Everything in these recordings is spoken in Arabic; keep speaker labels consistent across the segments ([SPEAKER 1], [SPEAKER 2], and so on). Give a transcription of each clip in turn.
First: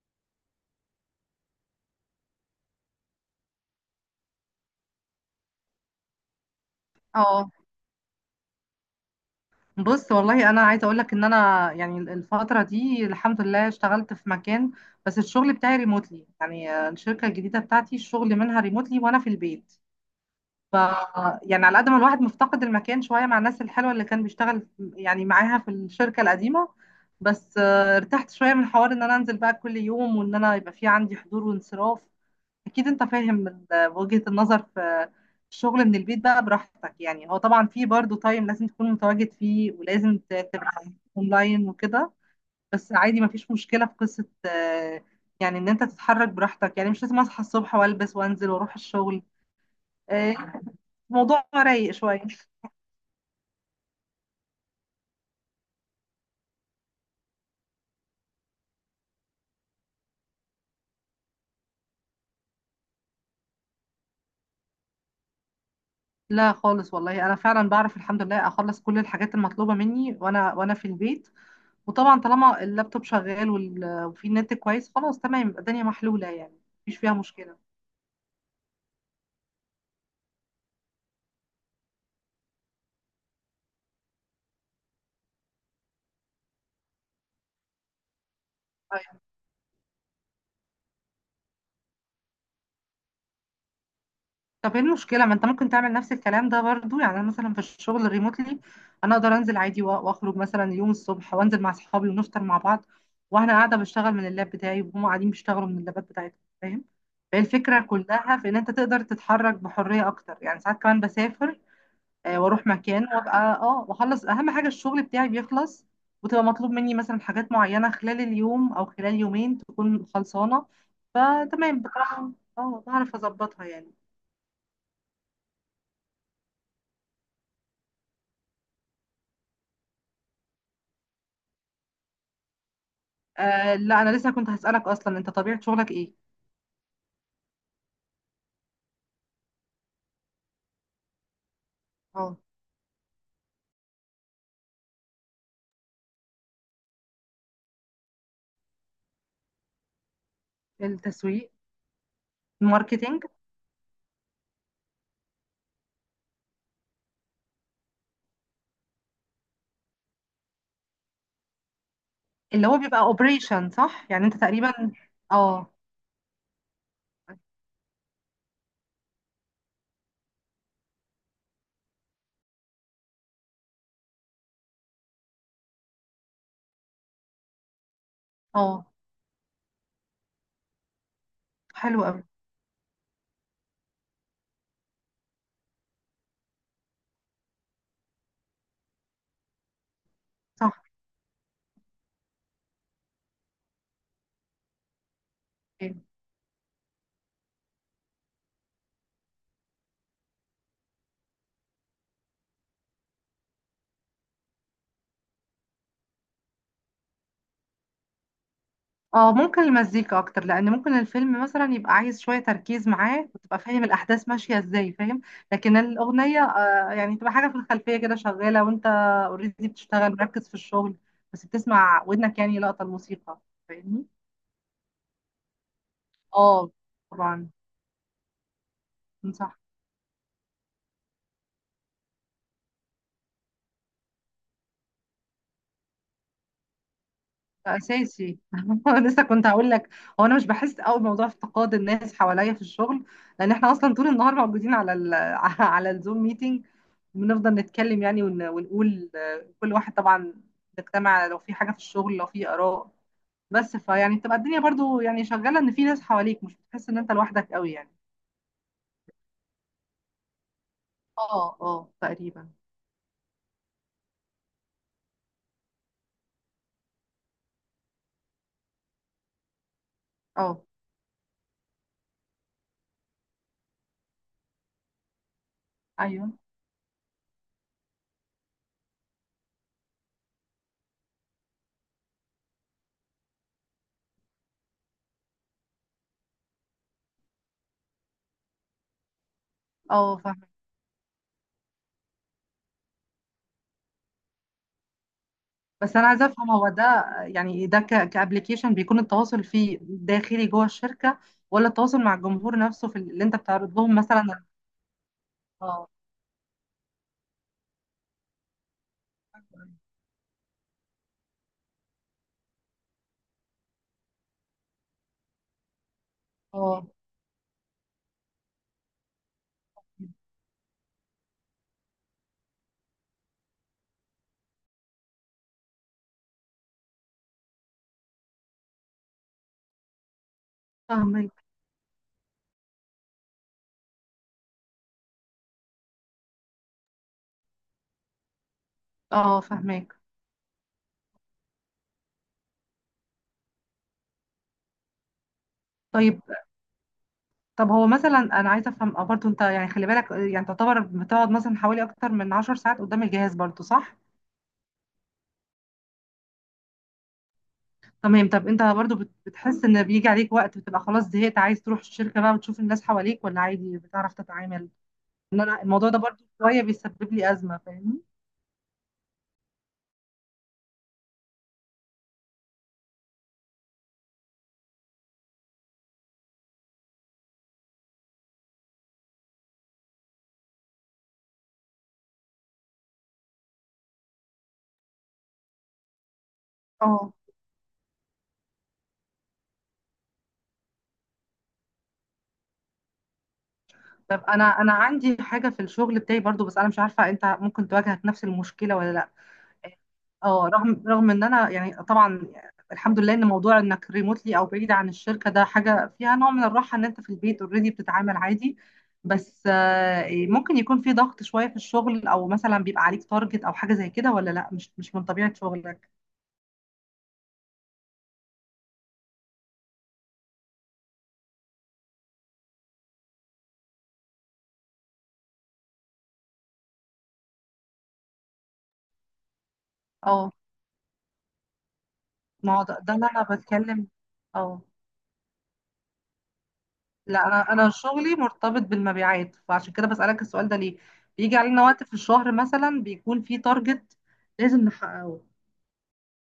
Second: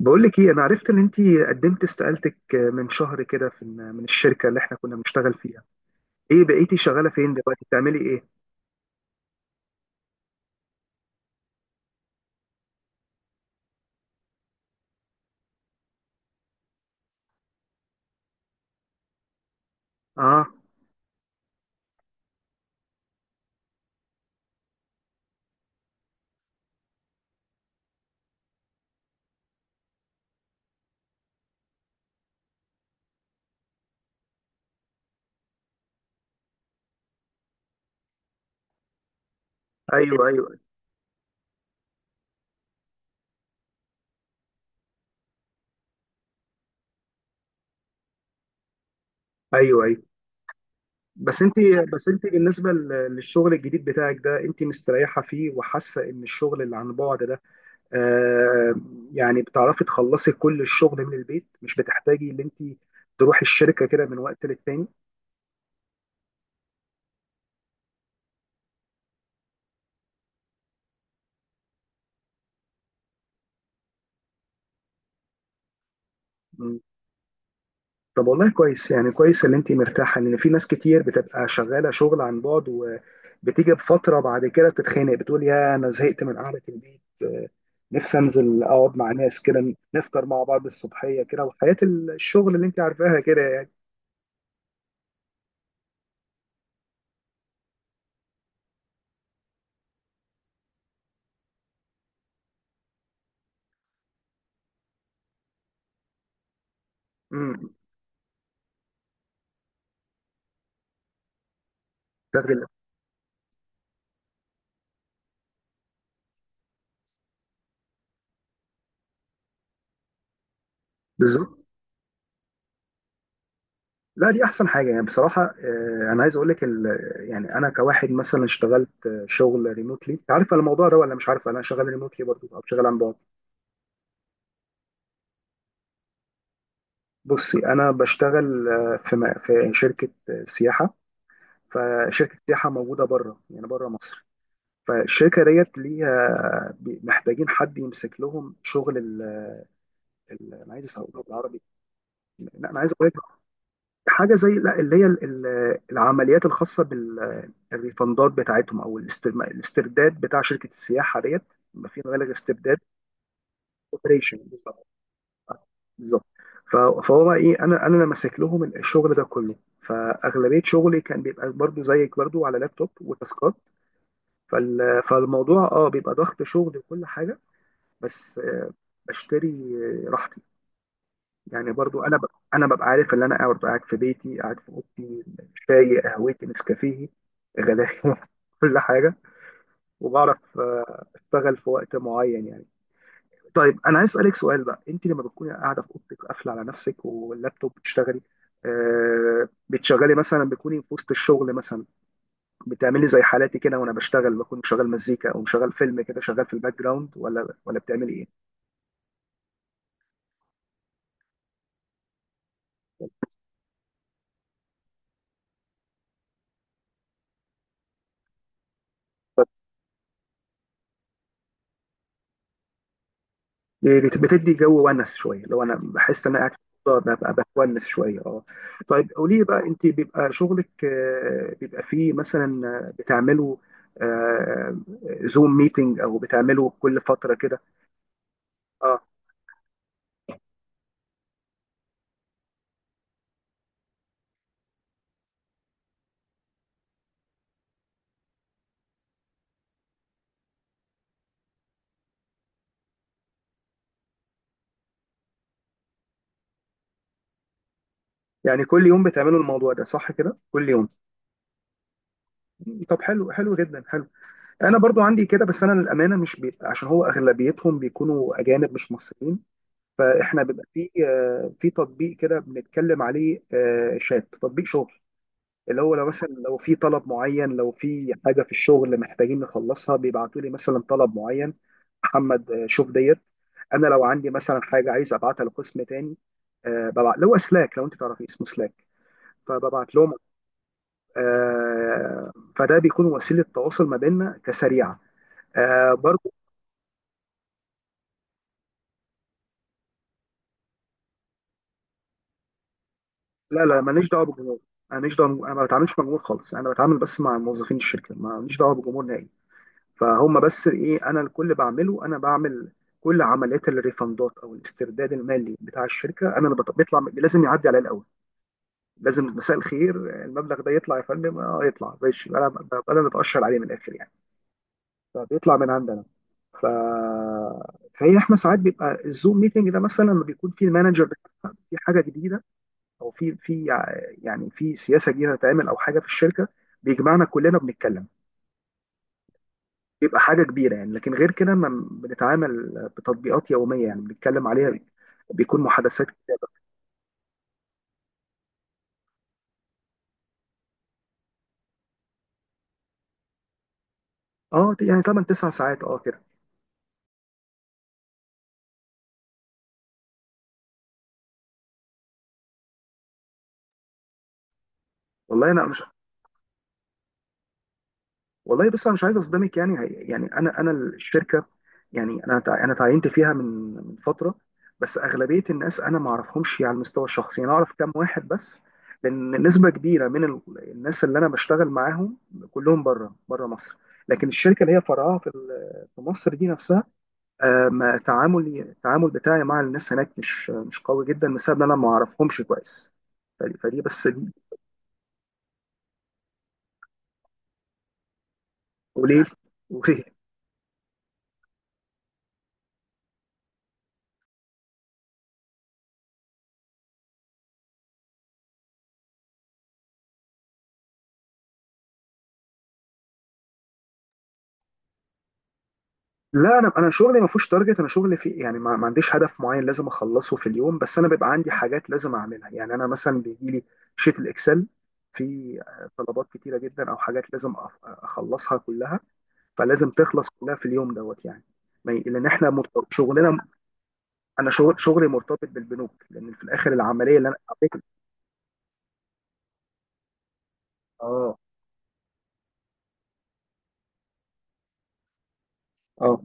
[SPEAKER 1] بقول لك ايه؟ انا عرفت ان انت قدمت استقالتك من شهر كده من الشركه اللي احنا كنا بنشتغل فيها. ايه بقيتي شغاله فين
[SPEAKER 2] اه.
[SPEAKER 1] دلوقتي؟ بتعملي ايه؟
[SPEAKER 2] بص والله انا عايزه اقول لك ان انا يعني الفتره دي الحمد لله اشتغلت في مكان. بس الشغل بتاعي ريموتلي يعني الشركه الجديده بتاعتي الشغل منها ريموتلي وانا في البيت.
[SPEAKER 1] اه.
[SPEAKER 2] ف يعني على قد ما الواحد مفتقد المكان شويه مع الناس الحلوه اللي كان بيشتغل يعني معاها في الشركه القديمه. بس ارتحت شويه من حوار ان انا انزل بقى كل يوم وان انا يبقى في عندي حضور وانصراف. اكيد انت فاهم وجهة النظر في الشغل من البيت بقى براحتك. يعني هو طبعا في برضه تايم لازم تكون متواجد فيه ولازم
[SPEAKER 1] ايوه، ايوه،
[SPEAKER 2] تبقى اونلاين وكده. بس عادي مفيش مشكلة في قصة يعني ان انت تتحرك براحتك يعني مش لازم اصحى الصبح والبس وانزل واروح الشغل.
[SPEAKER 1] ايوه، ايوه.
[SPEAKER 2] آه،
[SPEAKER 1] بس
[SPEAKER 2] الموضوع
[SPEAKER 1] انت
[SPEAKER 2] رايق
[SPEAKER 1] بس
[SPEAKER 2] شوية.
[SPEAKER 1] انت بالنسبه للشغل الجديد بتاعك ده، انت مستريحه فيه وحاسه ان الشغل اللي عن بعد ده، آه يعني بتعرفي تخلصي كل الشغل من البيت، مش بتحتاجي ان انت تروحي الشركه كده من وقت للتاني؟
[SPEAKER 2] لا خالص والله انا فعلا بعرف الحمد لله اخلص كل الحاجات المطلوبة مني وانا في البيت. وطبعا طالما اللابتوب شغال وفي نت كويس خلاص تمام يبقى الدنيا محلولة يعني مفيش فيها مشكلة.
[SPEAKER 1] طب والله كويس، يعني كويس ان انت مرتاحه، لان في ناس كتير بتبقى شغاله شغل عن بعد وبتيجي بفتره بعد كده بتتخانق، بتقول يا انا زهقت من قعده البيت، نفسي انزل اقعد مع ناس كده، نفطر مع بعض الصبحيه كده، وحياه الشغل اللي انت عارفاها كده يعني.
[SPEAKER 2] طب ايه المشكلة ما انت ممكن تعمل نفس الكلام ده برضو. يعني انا مثلا في الشغل الريموتلي انا اقدر انزل عادي واخرج مثلا يوم الصبح وانزل مع اصحابي ونفطر مع بعض وانا قاعدة بشتغل من اللاب بتاعي وهم قاعدين بيشتغلوا من اللابات بتاعتهم، فاهم؟ فهي
[SPEAKER 1] امم
[SPEAKER 2] الفكرة كلها في ان انت تقدر تتحرك بحرية اكتر، يعني ساعات كمان بسافر
[SPEAKER 1] تغل-
[SPEAKER 2] واروح مكان وابقى اه واخلص اهم حاجة الشغل بتاعي بيخلص، وتبقى مطلوب مني مثلا حاجات معينة خلال اليوم او خلال يومين تكون خلصانة.
[SPEAKER 1] بالظبط.
[SPEAKER 2] فتمام بصراحة. اه بعرف اظبطها يعني.
[SPEAKER 1] لا، دي احسن حاجه، يعني بصراحه. انا عايز اقول لك يعني انا كواحد مثلا اشتغلت شغل ريموتلي، عارفه الموضوع ده ولا مش عارفه؟ انا شغال ريموتلي برضو او شغال عن بعد.
[SPEAKER 2] آه لا انا لسه كنت هسألك، اصلا انت طبيعة شغلك ايه؟
[SPEAKER 1] بصي، انا بشتغل في شركه سياحه،
[SPEAKER 2] اه
[SPEAKER 1] فشركه سياحه موجوده بره، يعني بره مصر. فالشركه ديت ليها محتاجين حد يمسك لهم شغل انا عايز اسوقه
[SPEAKER 2] التسويق.
[SPEAKER 1] بالعربي. لا، انا عايز اقول لك
[SPEAKER 2] الماركتينج.
[SPEAKER 1] حاجه زي، لا اللي هي العمليات الخاصه بالريفندات بتاعتهم، او الاسترداد بتاع شركه السياحه ديت، ما في مبالغ
[SPEAKER 2] اللي
[SPEAKER 1] استرداد.
[SPEAKER 2] هو بيبقى اوبريشن صح، يعني
[SPEAKER 1] اوبريشن
[SPEAKER 2] انت تقريبا.
[SPEAKER 1] بالظبط،
[SPEAKER 2] اه
[SPEAKER 1] بالظبط. ف- فهو بقى ايه، انا اللي ماسك لهم الشغل ده كله، فاغلبيه شغلي كان بيبقى برضو زيك، برضو على لابتوب وتاسكات. فالموضوع بيبقى ضغط شغل وكل حاجه، بس
[SPEAKER 2] اه
[SPEAKER 1] بشتري راحتي يعني.
[SPEAKER 2] حلو
[SPEAKER 1] برضو انا
[SPEAKER 2] قوي.
[SPEAKER 1] انا ببقى عارف ان انا قاعد، ببقى قاعد في بيتي، قاعد في اوضتي، شاي قهوتي نسكافيه غدايا كل حاجه، وبعرف
[SPEAKER 2] صح.
[SPEAKER 1] اشتغل في وقت معين يعني. طيب، انا عايز اسالك سؤال بقى، انت لما بتكوني قاعده في
[SPEAKER 2] أوكي.
[SPEAKER 1] اوضتك قافله على نفسك واللابتوب بتشتغلي، بتشغلي مثلا، بتكوني في وسط الشغل مثلا، بتعمل لي زي حالاتي كده وانا بشتغل بكون مشغل مزيكا او مشغل فيلم كده شغال في الباك جراوند، ولا بتعملي ايه؟
[SPEAKER 2] اه ممكن المزيكا اكتر، لان ممكن الفيلم مثلا يبقى عايز شوية تركيز معاه وتبقى فاهم الاحداث ماشية ازاي، فاهم؟ لكن الاغنية آه يعني تبقى حاجة في الخلفية كده شغالة وانت اوريدي بتشتغل مركز في الشغل، بس بتسمع ودنك يعني لقطة الموسيقى،
[SPEAKER 1] يعني
[SPEAKER 2] فاهمني؟
[SPEAKER 1] بتدي جو ونس شويه؟ لو انا بحس ان انا قاعد في
[SPEAKER 2] اه
[SPEAKER 1] الأوضة ببقى
[SPEAKER 2] طبعا.
[SPEAKER 1] بتونس شويه، اه. طيب قولي لي
[SPEAKER 2] صح.
[SPEAKER 1] بقى، انت بيبقى شغلك بيبقى فيه مثلا، بتعملوا آه، زوم ميتنج، او بتعملوا كل فتره كده؟
[SPEAKER 2] اساسي
[SPEAKER 1] اه،
[SPEAKER 2] لسه كنت هقول لك. هو انا مش بحس قوي بموضوع افتقاد الناس حواليا في الشغل، لان احنا اصلا طول النهار موجودين على ال على الزوم ميتنج. بنفضل نتكلم يعني ونقول كل واحد طبعا نجتمع لو في حاجه في الشغل، لو في اراء. بس فيعني بتبقى الدنيا برضو يعني شغاله ان في ناس حواليك، مش بتحس ان انت لوحدك قوي يعني.
[SPEAKER 1] يعني كل يوم بتعملوا الموضوع ده صح كده؟ كل يوم.
[SPEAKER 2] اه اه تقريبا.
[SPEAKER 1] طب حلو، حلو جدا، حلو. انا برضو عندي كده، بس انا للامانه مش بيبقى، عشان هو اغلبيتهم بيكونوا اجانب مش مصريين. فاحنا بيبقى
[SPEAKER 2] اه.
[SPEAKER 1] في تطبيق كده بنتكلم عليه، شات تطبيق شغل، اللي هو لو مثلا
[SPEAKER 2] ايوه.
[SPEAKER 1] لو في طلب معين، لو في حاجه في الشغل محتاجين نخلصها بيبعتوا لي مثلا طلب معين، محمد شوف ديت. انا لو عندي مثلا حاجه عايز ابعتها لقسم تاني، ببعت لو سلاك، لو انت تعرفي اسمه سلاك، فببعت لهم.
[SPEAKER 2] اه فاهمة.
[SPEAKER 1] آه، فده بيكون وسيله تواصل ما بيننا كسريعه،
[SPEAKER 2] بس انا عايزه
[SPEAKER 1] برضو.
[SPEAKER 2] افهم هو ده. يعني ده كابلكيشن بيكون التواصل فيه داخلي جوه الشركه، ولا التواصل مع الجمهور نفسه في اللي انت
[SPEAKER 1] لا،
[SPEAKER 2] بتعرض
[SPEAKER 1] لا،
[SPEAKER 2] لهم
[SPEAKER 1] ماليش دعوه
[SPEAKER 2] مثلا.
[SPEAKER 1] بالجمهور، ماليش دعوه. انا ما
[SPEAKER 2] اه.
[SPEAKER 1] بتعاملش مع الجمهور خالص، انا بتعامل بس مع موظفين الشركه، ماليش دعوه بالجمهور نهائي. فهم بس ايه، انا الكل بعمله، انا بعمل كل عمليات الريفندات او الاسترداد المالي بتاع الشركه، انا اللي
[SPEAKER 2] اه
[SPEAKER 1] بيطلع، لازم يعدي عليا الاول، لازم. مساء الخير، المبلغ ده يطلع يا فندم؟ اه يطلع ماشي، انا ببقى انا اللي بتاشر عليه من الاخر يعني، فبيطلع من عندنا. ف فهي احنا ساعات بيبقى الزوم ميتنج ده مثلا لما بيكون في المانجر
[SPEAKER 2] فاهمك.
[SPEAKER 1] في حاجه جديده، او في في يعني في سياسه جديده هتتعمل، او حاجه في الشركه، بيجمعنا كلنا، بنتكلم،
[SPEAKER 2] اه فاهمك.
[SPEAKER 1] بيبقى حاجه كبيره يعني. لكن غير كده ما بنتعامل بتطبيقات يوميه يعني، بنتكلم عليها بيكون محادثات
[SPEAKER 2] طيب.
[SPEAKER 1] كتيرة.
[SPEAKER 2] طب هو مثلا انا عايزه افهم برضه، انت يعني خلي بالك يعني تعتبر بتقعد مثلا حوالي اكتر من 10 ساعات قدام الجهاز برضه صح؟
[SPEAKER 1] اه يعني 8 9 ساعات، كده.
[SPEAKER 2] تمام طب انت برضه بتحس ان بيجي عليك وقت بتبقى خلاص زهقت عايز تروح الشركه بقى وتشوف الناس حواليك، ولا عادي بتعرف تتعامل؟ ان
[SPEAKER 1] والله
[SPEAKER 2] انا
[SPEAKER 1] انا مش
[SPEAKER 2] الموضوع ده برضه شويه بيسبب لي ازمه، فاهمني؟
[SPEAKER 1] والله بس انا مش عايز اصدمك، يعني يعني انا الشركه، يعني انا تعينت فيها من فتره، بس اغلبيه الناس انا ما اعرفهمش على المستوى الشخصي، يعني انا اعرف كام واحد بس، لان نسبه كبيره من الناس اللي انا بشتغل معاهم كلهم بره مصر. لكن الشركه اللي هي فرعها في مصر دي نفسها،
[SPEAKER 2] اه
[SPEAKER 1] ما تعاملي التعامل بتاعي مع الناس هناك مش قوي جدا، بسبب ان انا ما اعرفهمش كويس. فدي بس
[SPEAKER 2] طب
[SPEAKER 1] دي
[SPEAKER 2] انا عندي حاجه في الشغل بتاعي برضو، بس انا مش عارفه انت ممكن تواجهك نفس المشكله ولا لا.
[SPEAKER 1] قليل، قليل.
[SPEAKER 2] اه رغم ان انا يعني طبعا الحمد لله ان موضوع انك ريموتلي او بعيد عن الشركه ده حاجه فيها نوع من الراحه، ان انت في البيت اوريدي بتتعامل عادي. بس ممكن يكون في ضغط شويه في الشغل او مثلا بيبقى عليك تارجت او حاجه زي كده، ولا لا مش من طبيعه شغلك.
[SPEAKER 1] لا، انا شغلي ما فيهوش تارجت، انا شغلي في يعني ما عنديش هدف معين لازم اخلصه في اليوم، بس انا بيبقى عندي حاجات لازم اعملها، يعني انا مثلا بيجي لي شيت الاكسل، في طلبات كتيره جدا او حاجات لازم اخلصها كلها، فلازم تخلص
[SPEAKER 2] اه
[SPEAKER 1] كلها في اليوم دوت يعني. ما ي- لان احنا
[SPEAKER 2] ما هو ده ده اللي انا
[SPEAKER 1] شغلنا،
[SPEAKER 2] بتكلم.
[SPEAKER 1] انا
[SPEAKER 2] اه
[SPEAKER 1] شغلي مرتبط بالبنوك، لان في الاخر العمليه
[SPEAKER 2] لا
[SPEAKER 1] اللي انا
[SPEAKER 2] انا
[SPEAKER 1] بعملها.
[SPEAKER 2] شغلي مرتبط بالمبيعات، فعشان كده بسألك السؤال ده ليه. بيجي
[SPEAKER 1] اه،
[SPEAKER 2] علينا وقت في الشهر مثلا بيكون في تارجت لازم نحققه.
[SPEAKER 1] اه.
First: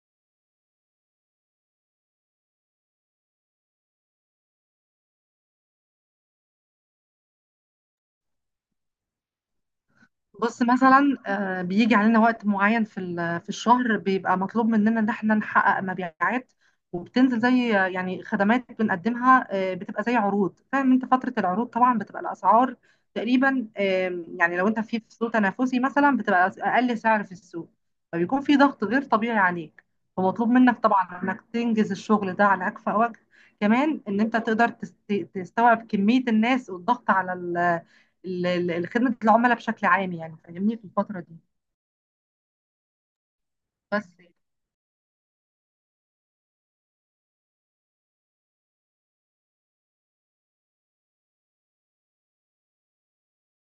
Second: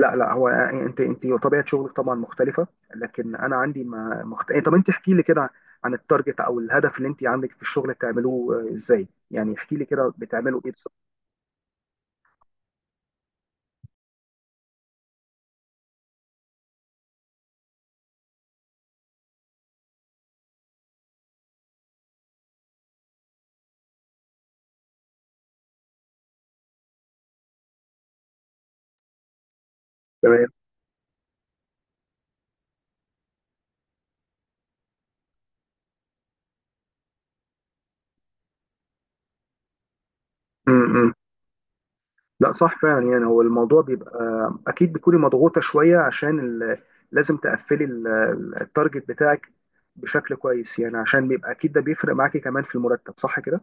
[SPEAKER 1] لا، لا، هو يعني انت طبيعه شغلك طبعا مختلفه، لكن انا عندي ما مخت... طب انت احكي لي كده عن التارجت او الهدف اللي انت عندك في الشغل، بتعملوه ازاي يعني، احكي لي كده
[SPEAKER 2] بص
[SPEAKER 1] بتعملوا ايه بالظبط؟
[SPEAKER 2] مثلا بيجي علينا وقت معين في في الشهر بيبقى مطلوب مننا ان احنا نحقق مبيعات. وبتنزل زي يعني خدمات بنقدمها بتبقى زي عروض، فاهم؟ انت فترة العروض طبعا بتبقى الاسعار تقريبا يعني لو انت في سوق تنافسي مثلا بتبقى اقل سعر في السوق، فبيكون في ضغط غير طبيعي عليك. فمطلوب
[SPEAKER 1] تمام.
[SPEAKER 2] منك طبعا انك تنجز الشغل ده على اكفأ وجه، كمان ان انت تقدر تستوعب كمية الناس والضغط على خدمة العملاء بشكل عام يعني،
[SPEAKER 1] م-
[SPEAKER 2] فاهمني؟ في
[SPEAKER 1] م.
[SPEAKER 2] الفترة دي
[SPEAKER 1] لا، صح فعلا. يعني هو الموضوع
[SPEAKER 2] بس.
[SPEAKER 1] بيبقى اكيد بتكوني مضغوطه شويه عشان لازم تقفلي التارجت بتاعك بشكل كويس يعني، عشان بيبقى اكيد ده بيفرق معاكي كمان في المرتب، صح كده؟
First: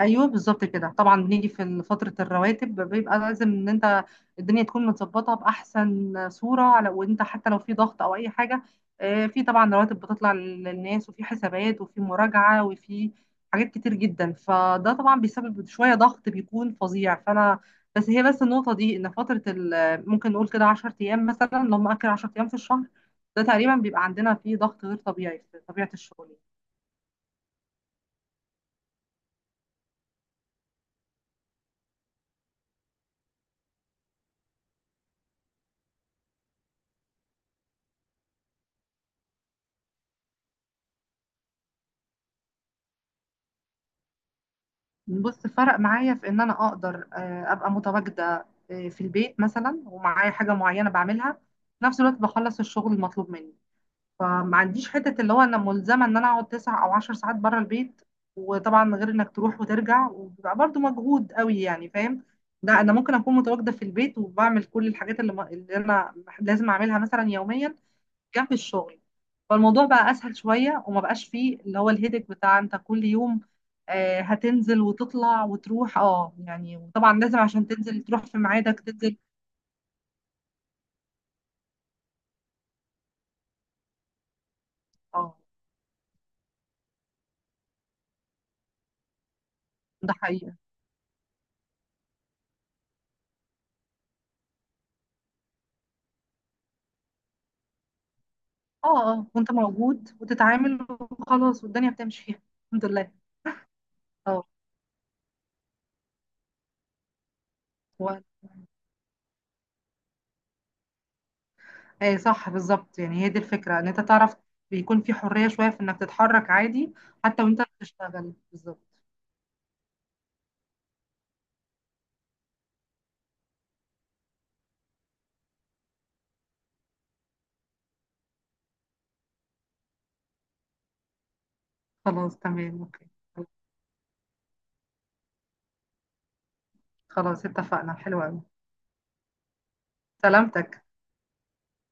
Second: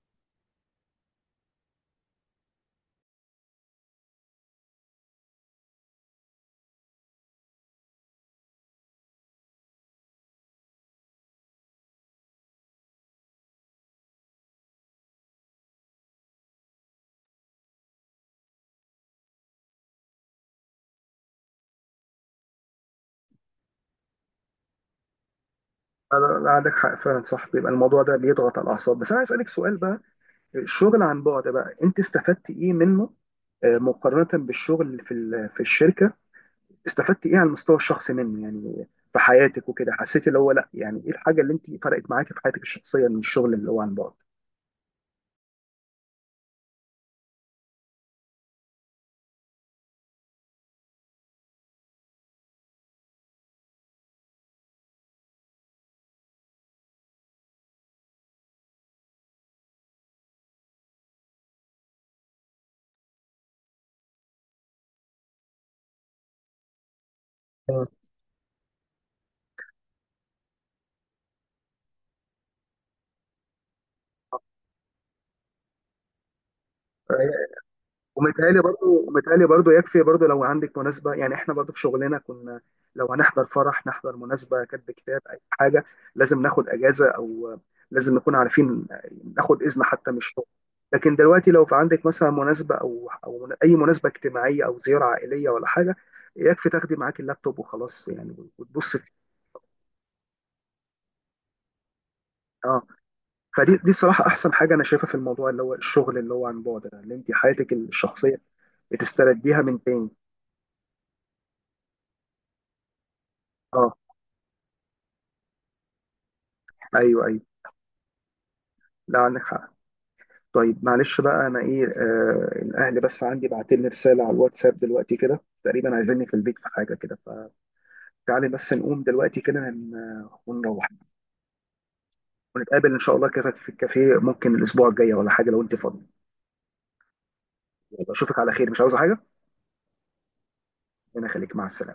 [SPEAKER 2] ايوه بالظبط كده، طبعا بنيجي في فتره الرواتب بيبقى لازم ان انت الدنيا تكون متظبطه باحسن صوره، على وانت حتى لو في ضغط او اي حاجه. في طبعا رواتب بتطلع للناس، وفي حسابات وفي مراجعه وفي حاجات كتير جدا، فده طبعا بيسبب شويه ضغط بيكون فظيع فانا. بس هي بس النقطه دي ان فتره ممكن نقول كده 10 ايام مثلا، لو مأكل 10 ايام في الشهر، ده تقريبا بيبقى عندنا فيه ضغط غير طبيعي في طبيعه
[SPEAKER 1] لا،
[SPEAKER 2] الشغل.
[SPEAKER 1] لا، لا، عندك حق فعلا. صح، بيبقى الموضوع ده بيضغط على الاعصاب. بس انا عايز اسالك سؤال بقى، الشغل عن بعد بقى انت استفدت ايه منه مقارنة بالشغل اللي في الشركة؟ استفدت ايه على المستوى الشخصي منه، يعني في حياتك وكده؟ حسيت اللي هو، لا يعني ايه الحاجة اللي انت فرقت معاكي في حياتك الشخصية من الشغل اللي هو عن بعد؟
[SPEAKER 2] بص فرق معايا في ان انا اقدر ابقى متواجده في البيت مثلا، ومعايا حاجه معينه بعملها في نفس الوقت بخلص الشغل المطلوب مني. فما عنديش حته اللي هو انا ملزمه ان انا اقعد 9 او 10 ساعات بره البيت. وطبعا غير انك تروح وترجع وبيبقى برضه مجهود قوي يعني، فاهم؟ لا انا ممكن اكون متواجده في البيت وبعمل كل الحاجات اللي, اللي انا لازم اعملها مثلا يوميا جنب الشغل. فالموضوع بقى اسهل شويه، وما بقاش فيه اللي هو الهيدك بتاع انت كل يوم هتنزل وتطلع وتروح اه يعني. وطبعا لازم
[SPEAKER 1] آه.
[SPEAKER 2] عشان تنزل تروح في
[SPEAKER 1] ومتهيألي
[SPEAKER 2] ميعادك
[SPEAKER 1] برضو،
[SPEAKER 2] تنزل.
[SPEAKER 1] متهيألي برضو يكفي برضو، لو عندك مناسبة يعني، احنا برضو في شغلنا كنا لو هنحضر فرح، نحضر مناسبة، كتب كتاب،
[SPEAKER 2] اه
[SPEAKER 1] أي حاجة، لازم ناخد أجازة، أو لازم نكون عارفين، ناخد إذن حتى
[SPEAKER 2] ده
[SPEAKER 1] من الشغل.
[SPEAKER 2] حقيقه.
[SPEAKER 1] لكن دلوقتي لو في عندك مثلا مناسبة، أو أي مناسبة اجتماعية، أو زيارة عائلية ولا حاجة، يكفي تاخدي معاك اللابتوب وخلاص يعني، وتبص فيه.
[SPEAKER 2] اه اه وانت موجود وتتعامل وخلاص والدنيا بتمشي فيها.
[SPEAKER 1] اه.
[SPEAKER 2] الحمد لله.
[SPEAKER 1] فدي صراحة
[SPEAKER 2] اه
[SPEAKER 1] أحسن حاجة أنا شايفها في الموضوع، اللي هو الشغل اللي هو عن بعد ده، اللي أنت حياتك
[SPEAKER 2] و-
[SPEAKER 1] الشخصية بتسترديها من تاني.
[SPEAKER 2] ايه صح بالظبط، يعني هي دي الفكرة ان
[SPEAKER 1] اه.
[SPEAKER 2] انت تعرف بيكون في حرية شوية في انك تتحرك عادي
[SPEAKER 1] ايوه، ايوه.
[SPEAKER 2] حتى وانت بتشتغل بالظبط.
[SPEAKER 1] لا، عندك حق. طيب معلش بقى، انا ايه، الاهل بس عندي بعتلي رساله على الواتساب دلوقتي كده، تقريبا عايزيني في البيت في حاجه كده، فتعالي بس نقوم دلوقتي كده ونروح،
[SPEAKER 2] خلاص تمام
[SPEAKER 1] ونتقابل ان
[SPEAKER 2] اوكي.
[SPEAKER 1] شاء الله كده في الكافيه، ممكن الاسبوع الجاي ولا حاجه، لو انت فاضي.
[SPEAKER 2] خلاص اتفقنا
[SPEAKER 1] يلا،
[SPEAKER 2] حلو
[SPEAKER 1] اشوفك
[SPEAKER 2] قوي.
[SPEAKER 1] على خير. مش عاوزه حاجه؟
[SPEAKER 2] سلامتك.
[SPEAKER 1] انا خليك مع السلامه.